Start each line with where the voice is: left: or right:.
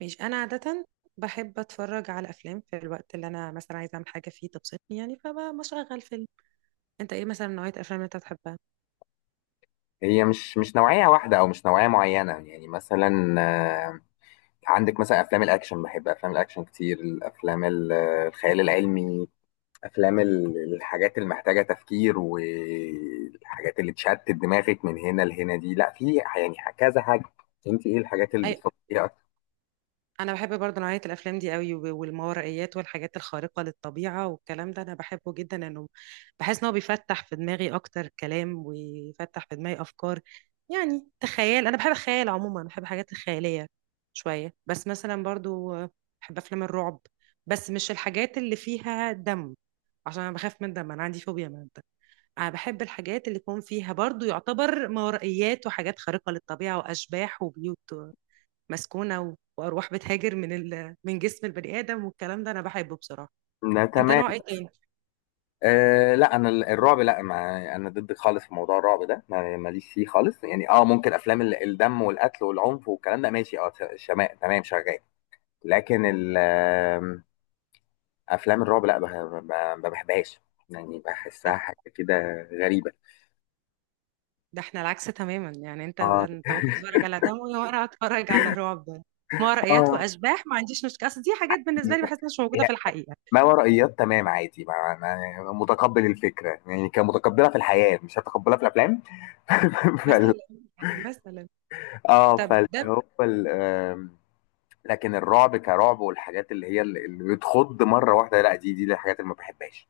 right: ماشي، انا عاده بحب اتفرج على افلام في الوقت اللي انا مثلا عايزه اعمل حاجه فيه تبسطني، يعني فبشغل فيلم. انت ايه مثلا نوعيه الافلام اللي انت بتحبها؟
left: هي مش نوعية واحدة أو مش نوعية معينة، يعني مثلا آه، عندك مثلا أفلام الأكشن. بحب أفلام الأكشن كتير. الأفلام الخيال العلمي، أفلام الحاجات اللي محتاجة تفكير، والحاجات اللي تشتت دماغك من هنا لهنا، دي لا، في يعني كذا حاجة. أنت إيه الحاجات اللي بتفكري فيها أكتر؟
right: انا بحب برضه نوعيه الافلام دي قوي والماورائيات والحاجات الخارقه للطبيعه والكلام ده انا بحبه جدا، انه بحس ان هو بيفتح في دماغي اكتر كلام ويفتح في دماغي افكار. يعني تخيل، انا بحب الخيال عموما، بحب الحاجات الخياليه شويه. بس مثلا برضه بحب افلام الرعب، بس مش الحاجات اللي فيها دم، عشان انا بخاف من الدم، انا عندي فوبيا من الدم. انا بحب الحاجات اللي يكون فيها برضه يعتبر ماورائيات وحاجات خارقه للطبيعه واشباح وبيوت مسكونة وأرواح بتهاجر من جسم البني آدم، والكلام ده أنا بحبه بصراحة.
left: لا،
right: أنت
left: تمام.
right: نوع إيه تاني؟
left: لا انا الرعب لا، ما انا ضد خالص في موضوع الرعب ده، ماليش فيه خالص، يعني اه ممكن افلام الدم والقتل والعنف والكلام ده ماشي، اه، شماء، تمام، شغال. لكن ال- آم، افلام الرعب لا، ما بحبهاش، يعني
right: ده,
left: بحسها حاجه كده غريبه.
right: ده إحنا العكس تماما، يعني أنت
left: اه.
right: أنت ممكن تتفرج على دم وأنا أتفرج على رعب، مرئيات
left: اه.
right: وأشباح، ما عنديش مشكلة، أصل دي حاجات
left: هي
right: بالنسبة لي بحس إنها مش موجودة في الحقيقة.
left: ما ورائيات تمام عادي، ما أنا متقبل الفكره، يعني كمتقبلها في الحياه مش هتقبلها في الافلام.
right: مثلا
left: فال...
right: مثلا
left: اه،
right: طب
left: فاللي
right: ده
left: هو ال... آم، لكن الرعب كرعب، والحاجات اللي هي اللي بتخض مره واحده لا، دي الحاجات اللي ما بحبهاش.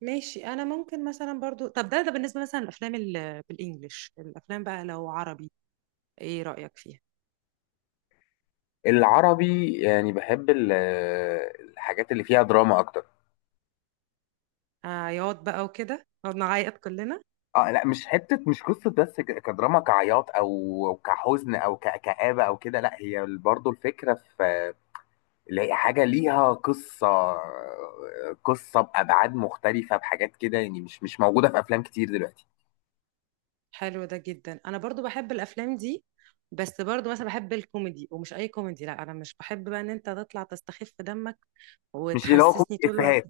right: ماشي، أنا ممكن مثلا برضو، طب ده بالنسبة مثلا بالإنجلش، الأفلام بقى لو عربي، إيه رأيك فيها؟
left: العربي يعني بحب الحاجات اللي فيها دراما اكتر.
right: عياط بقى وكده نقعد نعيط كلنا.
left: اه لا، مش حته مش قصه بس، كدراما كعياط او كحزن او كآبه او كده، لا هي برضو الفكره في اللي هي حاجه ليها قصه، قصه بابعاد مختلفه بحاجات كده، يعني مش موجوده في افلام كتير دلوقتي.
right: حلو ده جدا، انا برضو بحب الافلام دي. بس برضو مثلا بحب الكوميدي، ومش اي كوميدي، لا انا مش بحب بقى ان انت تطلع تستخف دمك
left: مش اللي هو
right: وتحسسني
left: كوميدي
right: طول الوقت.
left: افيهات.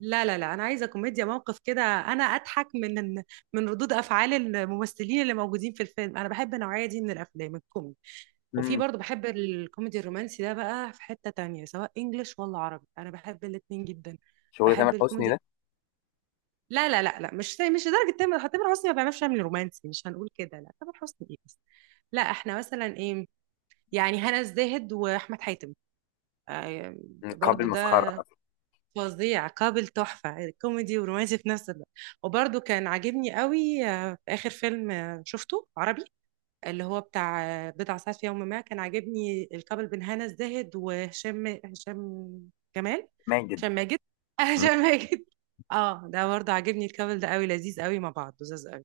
right: لا، لا، لا، انا عايزه كوميديا موقف كده، انا اضحك من ردود افعال الممثلين اللي موجودين في الفيلم، انا بحب النوعيه دي من الافلام الكوميدي. وفي
left: مم.
right: برضو بحب الكوميدي الرومانسي، ده بقى في حته تانية سواء انجليش ولا عربي، انا بحب الاتنين جدا.
left: شغل تامر
right: بحب
left: حسني
right: الكوميدي.
left: ده.
right: لا، لا، لا، لا، مش لدرجه تامر حسني ما بيعملش، يعمل رومانسي مش هنقول كده، لا تامر حسني ايه بس. لا احنا مثلا ايه، يعني هنا الزاهد واحمد حاتم، آه،
left: قابل
right: برضو
left: مسخره،
right: ده فظيع، قابل تحفه كوميدي ورومانسي في نفس الوقت. وبرضو كان عاجبني قوي، في اخر فيلم شفته عربي، اللي هو بتاع بضع ساعات في يوم ما، كان عاجبني الكابل بين هنا الزاهد وهشام هشام جمال
left: مان
right: هشام
left: جدا.
right: ماجد
left: مم.
right: هشام ماجد. اه ده برضه عاجبني الكابل ده قوي، لذيذ قوي مع بعض، لذيذ قوي.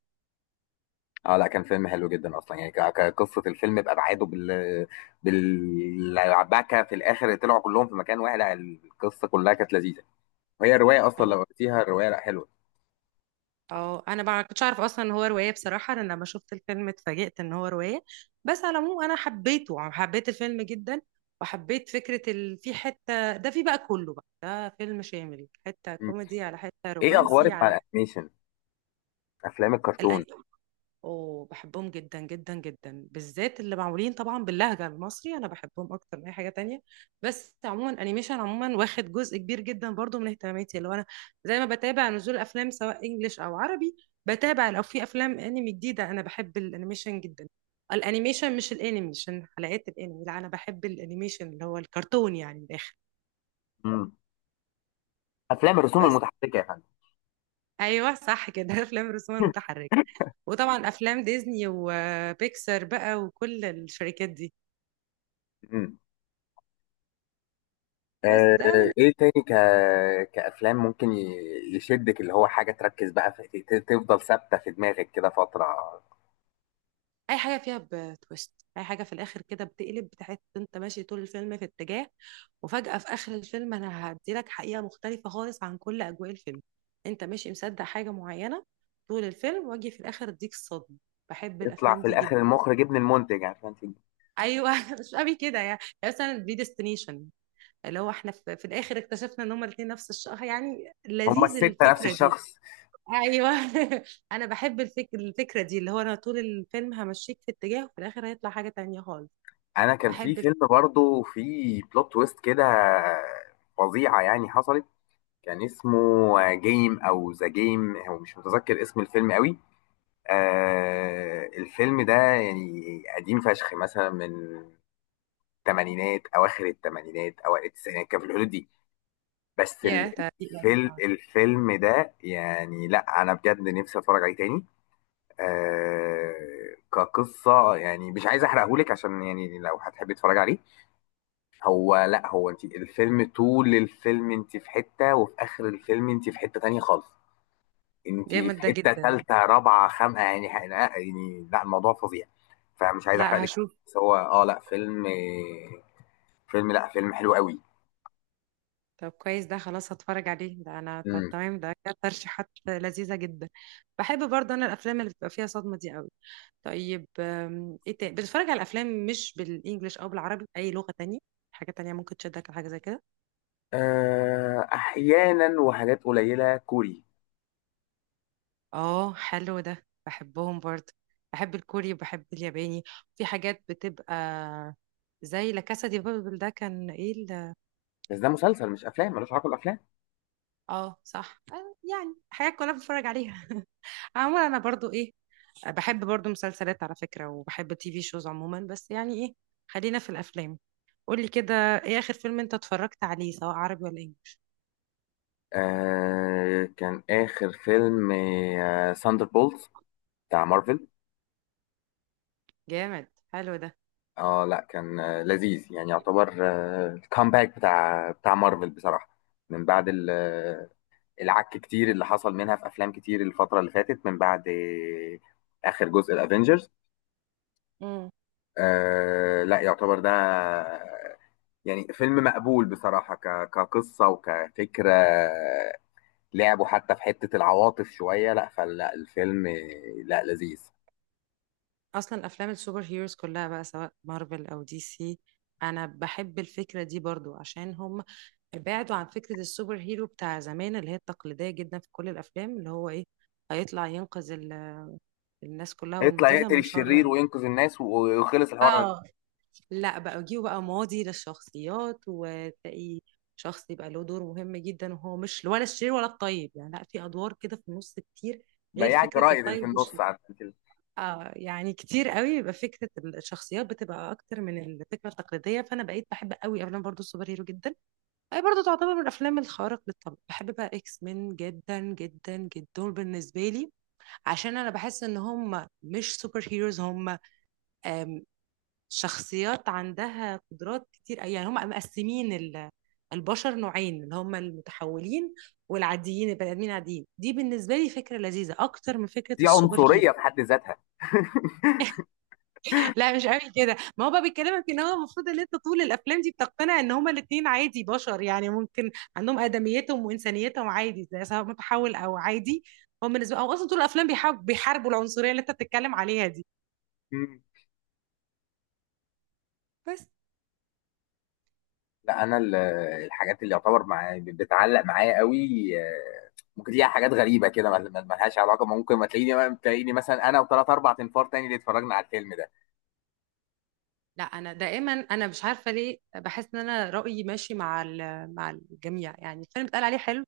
left: اه لا، كان فيلم حلو جدا اصلا، يعني كقصه الفيلم بابعاده، بال بالعباكه في الاخر طلعوا كلهم في مكان واحد، لا القصه كلها كانت لذيذه. وهي رواية أصلا،
right: حلو.
left: لو قريتيها الرواية لأ، حلوة.
right: اه انا ما كنتش اعرف اصلا ان هو روايه، بصراحه انا لما شفت الفيلم اتفاجئت ان هو روايه. بس على العموم انا حبيته، حبيت الفيلم جدا. وحبيت فكره في حته ده، في بقى كله، بقى ده فيلم شامل، حته
left: مم.
right: كوميدي على حته
left: إيه
right: رومانسي
left: أخبارك مع الأنيميشن؟ أفلام
right: الأن...
left: الكرتون.
right: اوه بحبهم جدا جدا جدا، بالذات اللي معمولين طبعا باللهجة المصري، انا بحبهم اكتر من اي حاجة تانية. بس عموما انيميشن عموما واخد جزء كبير جدا برضو من اهتماماتي، اللي هو انا زي ما بتابع نزول افلام سواء انجليش او عربي، بتابع لو في افلام انمي جديدة، انا بحب الانيميشن جدا. الانيميشن مش الانمي، عشان حلقات الانمي، لا انا بحب الانيميشن اللي هو الكرتون يعني من الاخر.
left: مم. أفلام الرسوم
right: بس
left: المتحركة يا فندم.
right: ايوه صح كده افلام الرسوم المتحركة. وطبعا افلام ديزني وبيكسار بقى وكل الشركات دي.
left: مم.
right: بس
left: آه،
right: ده
left: إيه
right: بالنسبة،
left: تاني كأفلام ممكن يشدك، اللي هو حاجة تركز بقى في... تفضل ثابتة في دماغك كده فترة.
right: اي حاجه فيها بتويست، اي حاجه في الاخر كده بتقلب، بتحس إن انت ماشي طول الفيلم في اتجاه، وفجاه في اخر الفيلم انا هديلك حقيقه مختلفه خالص عن كل اجواء الفيلم، انت ماشي مصدق حاجه معينه طول الفيلم، واجي في الاخر اديك الصدمه. بحب
left: يطلع
right: الافلام
left: في
right: دي
left: الآخر
right: جدا.
left: المخرج ابن المنتج عشان تجي.
right: ايوه مش قوي كده، يعني مثلا بريديستنيشن، اللي هو احنا في الاخر اكتشفنا ان هما الاثنين نفس الشخص، يعني
left: هما
right: لذيذ
left: الستة نفس
right: الفكره دي.
left: الشخص.
right: ايوه انا بحب الفكره دي، اللي هو انا طول الفيلم همشيك في اتجاه، وفي الاخر هيطلع حاجه تانية خالص.
left: أنا كان في
right: بحب الفكره.
left: فيلم برضو في بلوت تويست كده فظيعة يعني حصلت. كان اسمه جيم او ذا جيم، هو مش متذكر اسم الفيلم قوي. آه الفيلم ده يعني قديم فشخ، مثلا من الثمانينات، اواخر الثمانينات اوائل التسعينات، كان في الحدود دي. بس
right: يا ده دي يعني. آه.
left: الفيلم ده يعني، لا انا بجد نفسي اتفرج عليه تاني. آه كقصة يعني، مش عايز احرقهولك عشان يعني لو هتحبي تتفرجي عليه. هو لا هو انت الفيلم طول الفيلم انت في حتة، وفي اخر الفيلم انت في حتة تانية خالص، انتي في
right: جامد ده
left: حته
right: جدا.
left: ثالثه رابعه خامقه، يعني ح- لا يعني لا، الموضوع فظيع. فمش عايز احرق
right: لا
left: لك.
right: هشوف.
left: بس هو اه لا فيلم، فيلم لا فيلم حلو قوي.
right: طب كويس ده، خلاص هتفرج عليه ده انا، طب
left: امم.
right: تمام، ده كانت ترشيحات لذيذه جدا. بحب برضه انا الافلام اللي بتبقى فيها صدمه دي قوي. طيب، ايه تاني بتتفرج على الافلام مش بالانجلش او بالعربي، اي لغه تانية، حاجه تانية ممكن تشدك لحاجه زي كده؟
left: آه احيانا، وحاجات قليله كوري.
right: اه حلو ده بحبهم برضه. بحب الكوري وبحب الياباني. في حاجات بتبقى زي لا كاسا دي بابل، ده كان ايه
left: بس ده مسلسل مش افلام، ملوش علاقه بالافلام.
right: اه صح، يعني حاجات كلها بتفرج عليها. عموما انا برضو ايه، بحب برضو مسلسلات على فكرة، وبحب التي في شوز عموما، بس يعني ايه، خلينا في الافلام. قولي كده، ايه اخر فيلم انت اتفرجت عليه سواء عربي ولا انجليش؟
left: آه كان اخر فيلم آه ساندر بولز بتاع مارفل.
right: جامد، حلو ده.
left: اه لا كان آه لذيذ، يعني يعتبر آه الكامباك بتاع مارفل بصراحه، من بعد العك كتير اللي حصل منها في افلام كتير الفتره اللي فاتت، من بعد اخر جزء الافينجرز.
right: مم.
left: آه لا يعتبر ده يعني فيلم مقبول بصراحه، كقصه وكفكره، لعبوا حتى في حته العواطف شويه، لا فلا الفيلم لا لذيذ.
right: اصلا افلام السوبر هيروز كلها بقى سواء مارفل او دي سي، انا بحب الفكره دي برضو عشان هم بعدوا عن فكره السوبر هيرو بتاع زمان، اللي هي التقليديه جدا في كل الافلام، اللي هو ايه هيطلع ينقذ الناس كلها
left: يطلع
right: والمدينه
left: يقتل
right: من شر.
left: الشرير وينقذ الناس ويخلص الحوار ده.
right: اه لا بقى يجيبوا بقى ماضي للشخصيات وتلاقي شخص يبقى له دور مهم جدا، وهو مش ولا الشرير ولا الطيب، يعني لا في ادوار كده في النص كتير، غير
left: بياع
right: فكره
left: جرايد اللي في
right: الطيب.
left: النص، عارف كده.
right: اه يعني كتير قوي يبقى فكره الشخصيات بتبقى اكتر من الفكره التقليديه، فانا بقيت بحب قوي افلام برضو السوبر هيرو جدا. هي برضو تعتبر من الافلام الخارق للطبع. بحب بقى اكس مين جدا جدا جدا، دول بالنسبه لي عشان انا بحس ان هم مش سوبر هيروز، هم آم، شخصيات عندها قدرات كتير، يعني هم مقسمين البشر نوعين، اللي هم المتحولين والعاديين، البني ادمين عاديين، دي بالنسبه لي فكره لذيذه اكتر من فكره
left: دي
right: السوبر هيرو.
left: عنصريه في حد ذاتها.
right: لا مش قوي كده، ما هو بقى بيكلمك ان هو المفروض ان انت طول الافلام دي بتقتنع ان هما الاتنين عادي بشر، يعني ممكن عندهم ادميتهم وانسانيتهم عادي، زي سواء متحول او عادي. هو بالنسبه او اصلا طول الافلام بيحاربوا العنصريه اللي انت بتتكلم عليها دي. بس
left: لا انا الحاجات اللي يعتبر معايا بتعلق معايا قوي، آه، ممكن ليها حاجات غريبه كده، ملهاش علاقه، ممكن ما تلاقيني، تلاقيني مثلا انا وثلاث اربع تنفار تاني اللي اتفرجنا على الفيلم ده.
right: لا انا دائما، انا مش عارفه ليه بحس ان انا رايي ماشي مع الجميع، يعني الفيلم اتقال عليه حلو،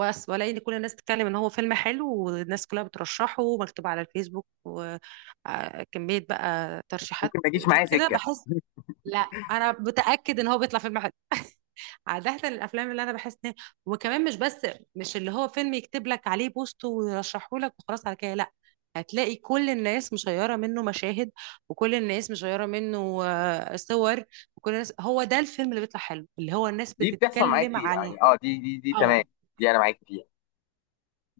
right: والاقي ان كل الناس بتتكلم ان هو فيلم حلو، والناس كلها بترشحه ومكتوب على الفيسبوك وكميه بقى ترشيحات
left: ممكن ما يجيش معايا
right: كده
left: سكه.
right: بحس. لا انا متاكد ان هو بيطلع فيلم حلو عاده الافلام اللي انا بحس ان، وكمان مش بس، مش اللي هو فيلم يكتب لك عليه بوست ويرشحه لك وخلاص على كده، لا، هتلاقي كل الناس مشيره منه مشاهد، وكل الناس مشيره منه صور، وكل الناس هو ده الفيلم اللي بيطلع حلو، اللي هو الناس
left: دي بتحصل معايا
right: بتتكلم
left: كتير
right: على.
left: يعني، اه دي تمام،
right: اه
left: دي انا معاك فيها.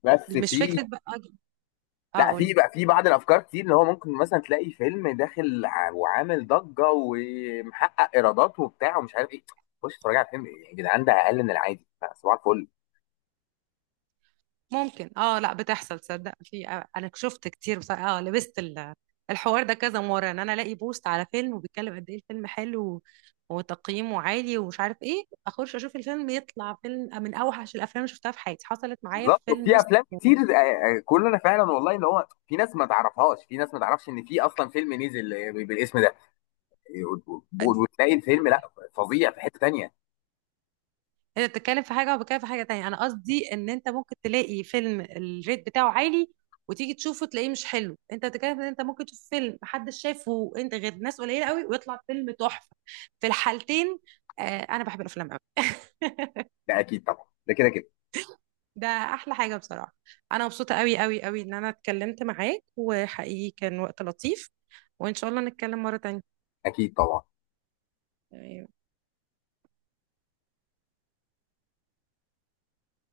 left: بس
right: مش
left: في،
right: فكره بقى. اه
left: لا
right: قولي.
left: في بقى في بعض الافكار كتير، اللي هو ممكن مثلا تلاقي فيلم داخل وعامل ضجه ومحقق ايرادات وبتاع ومش عارف ايه، خش اتفرج على الفيلم يا جدعان، ده اقل من العادي، صباح الفل.
right: ممكن، اه لا بتحصل، تصدق في انا شفت كتير، بس اه لبست الحوار ده كذا مرة، ان انا الاقي بوست على فيلم وبيتكلم قد ايه الفيلم حلو وتقييمه عالي ومش عارف ايه، اخش اشوف الفيلم يطلع فيلم من اوحش الافلام اللي شفتها في حياتي. حصلت معايا في
left: بالظبط
right: فيلم
left: في افلام
right: اسمه.
left: كتير، كلنا فعلا، والله ان هو في ناس ما تعرفهاش، في ناس ما تعرفش ان في اصلا فيلم نزل بالاسم ده، وتلاقي الفيلم لا فظيع في حتة تانية.
right: انت بتتكلم في حاجه وبتكلم في حاجه تانية، انا قصدي ان انت ممكن تلاقي فيلم الريت بتاعه عالي، وتيجي تشوفه تلاقيه مش حلو. انت بتتكلم ان انت ممكن تشوف فيلم محدش شافه انت غير ناس قليله قوي ويطلع فيلم تحفه، في الحالتين. انا بحب الافلام قوي
left: ده اكيد طبعا، ده كده كده.
right: ده احلى حاجه بصراحه. انا مبسوطه قوي قوي قوي ان انا اتكلمت معاك، وحقيقي كان وقت لطيف، وان شاء الله نتكلم مره تانية.
left: اكيد طبعا.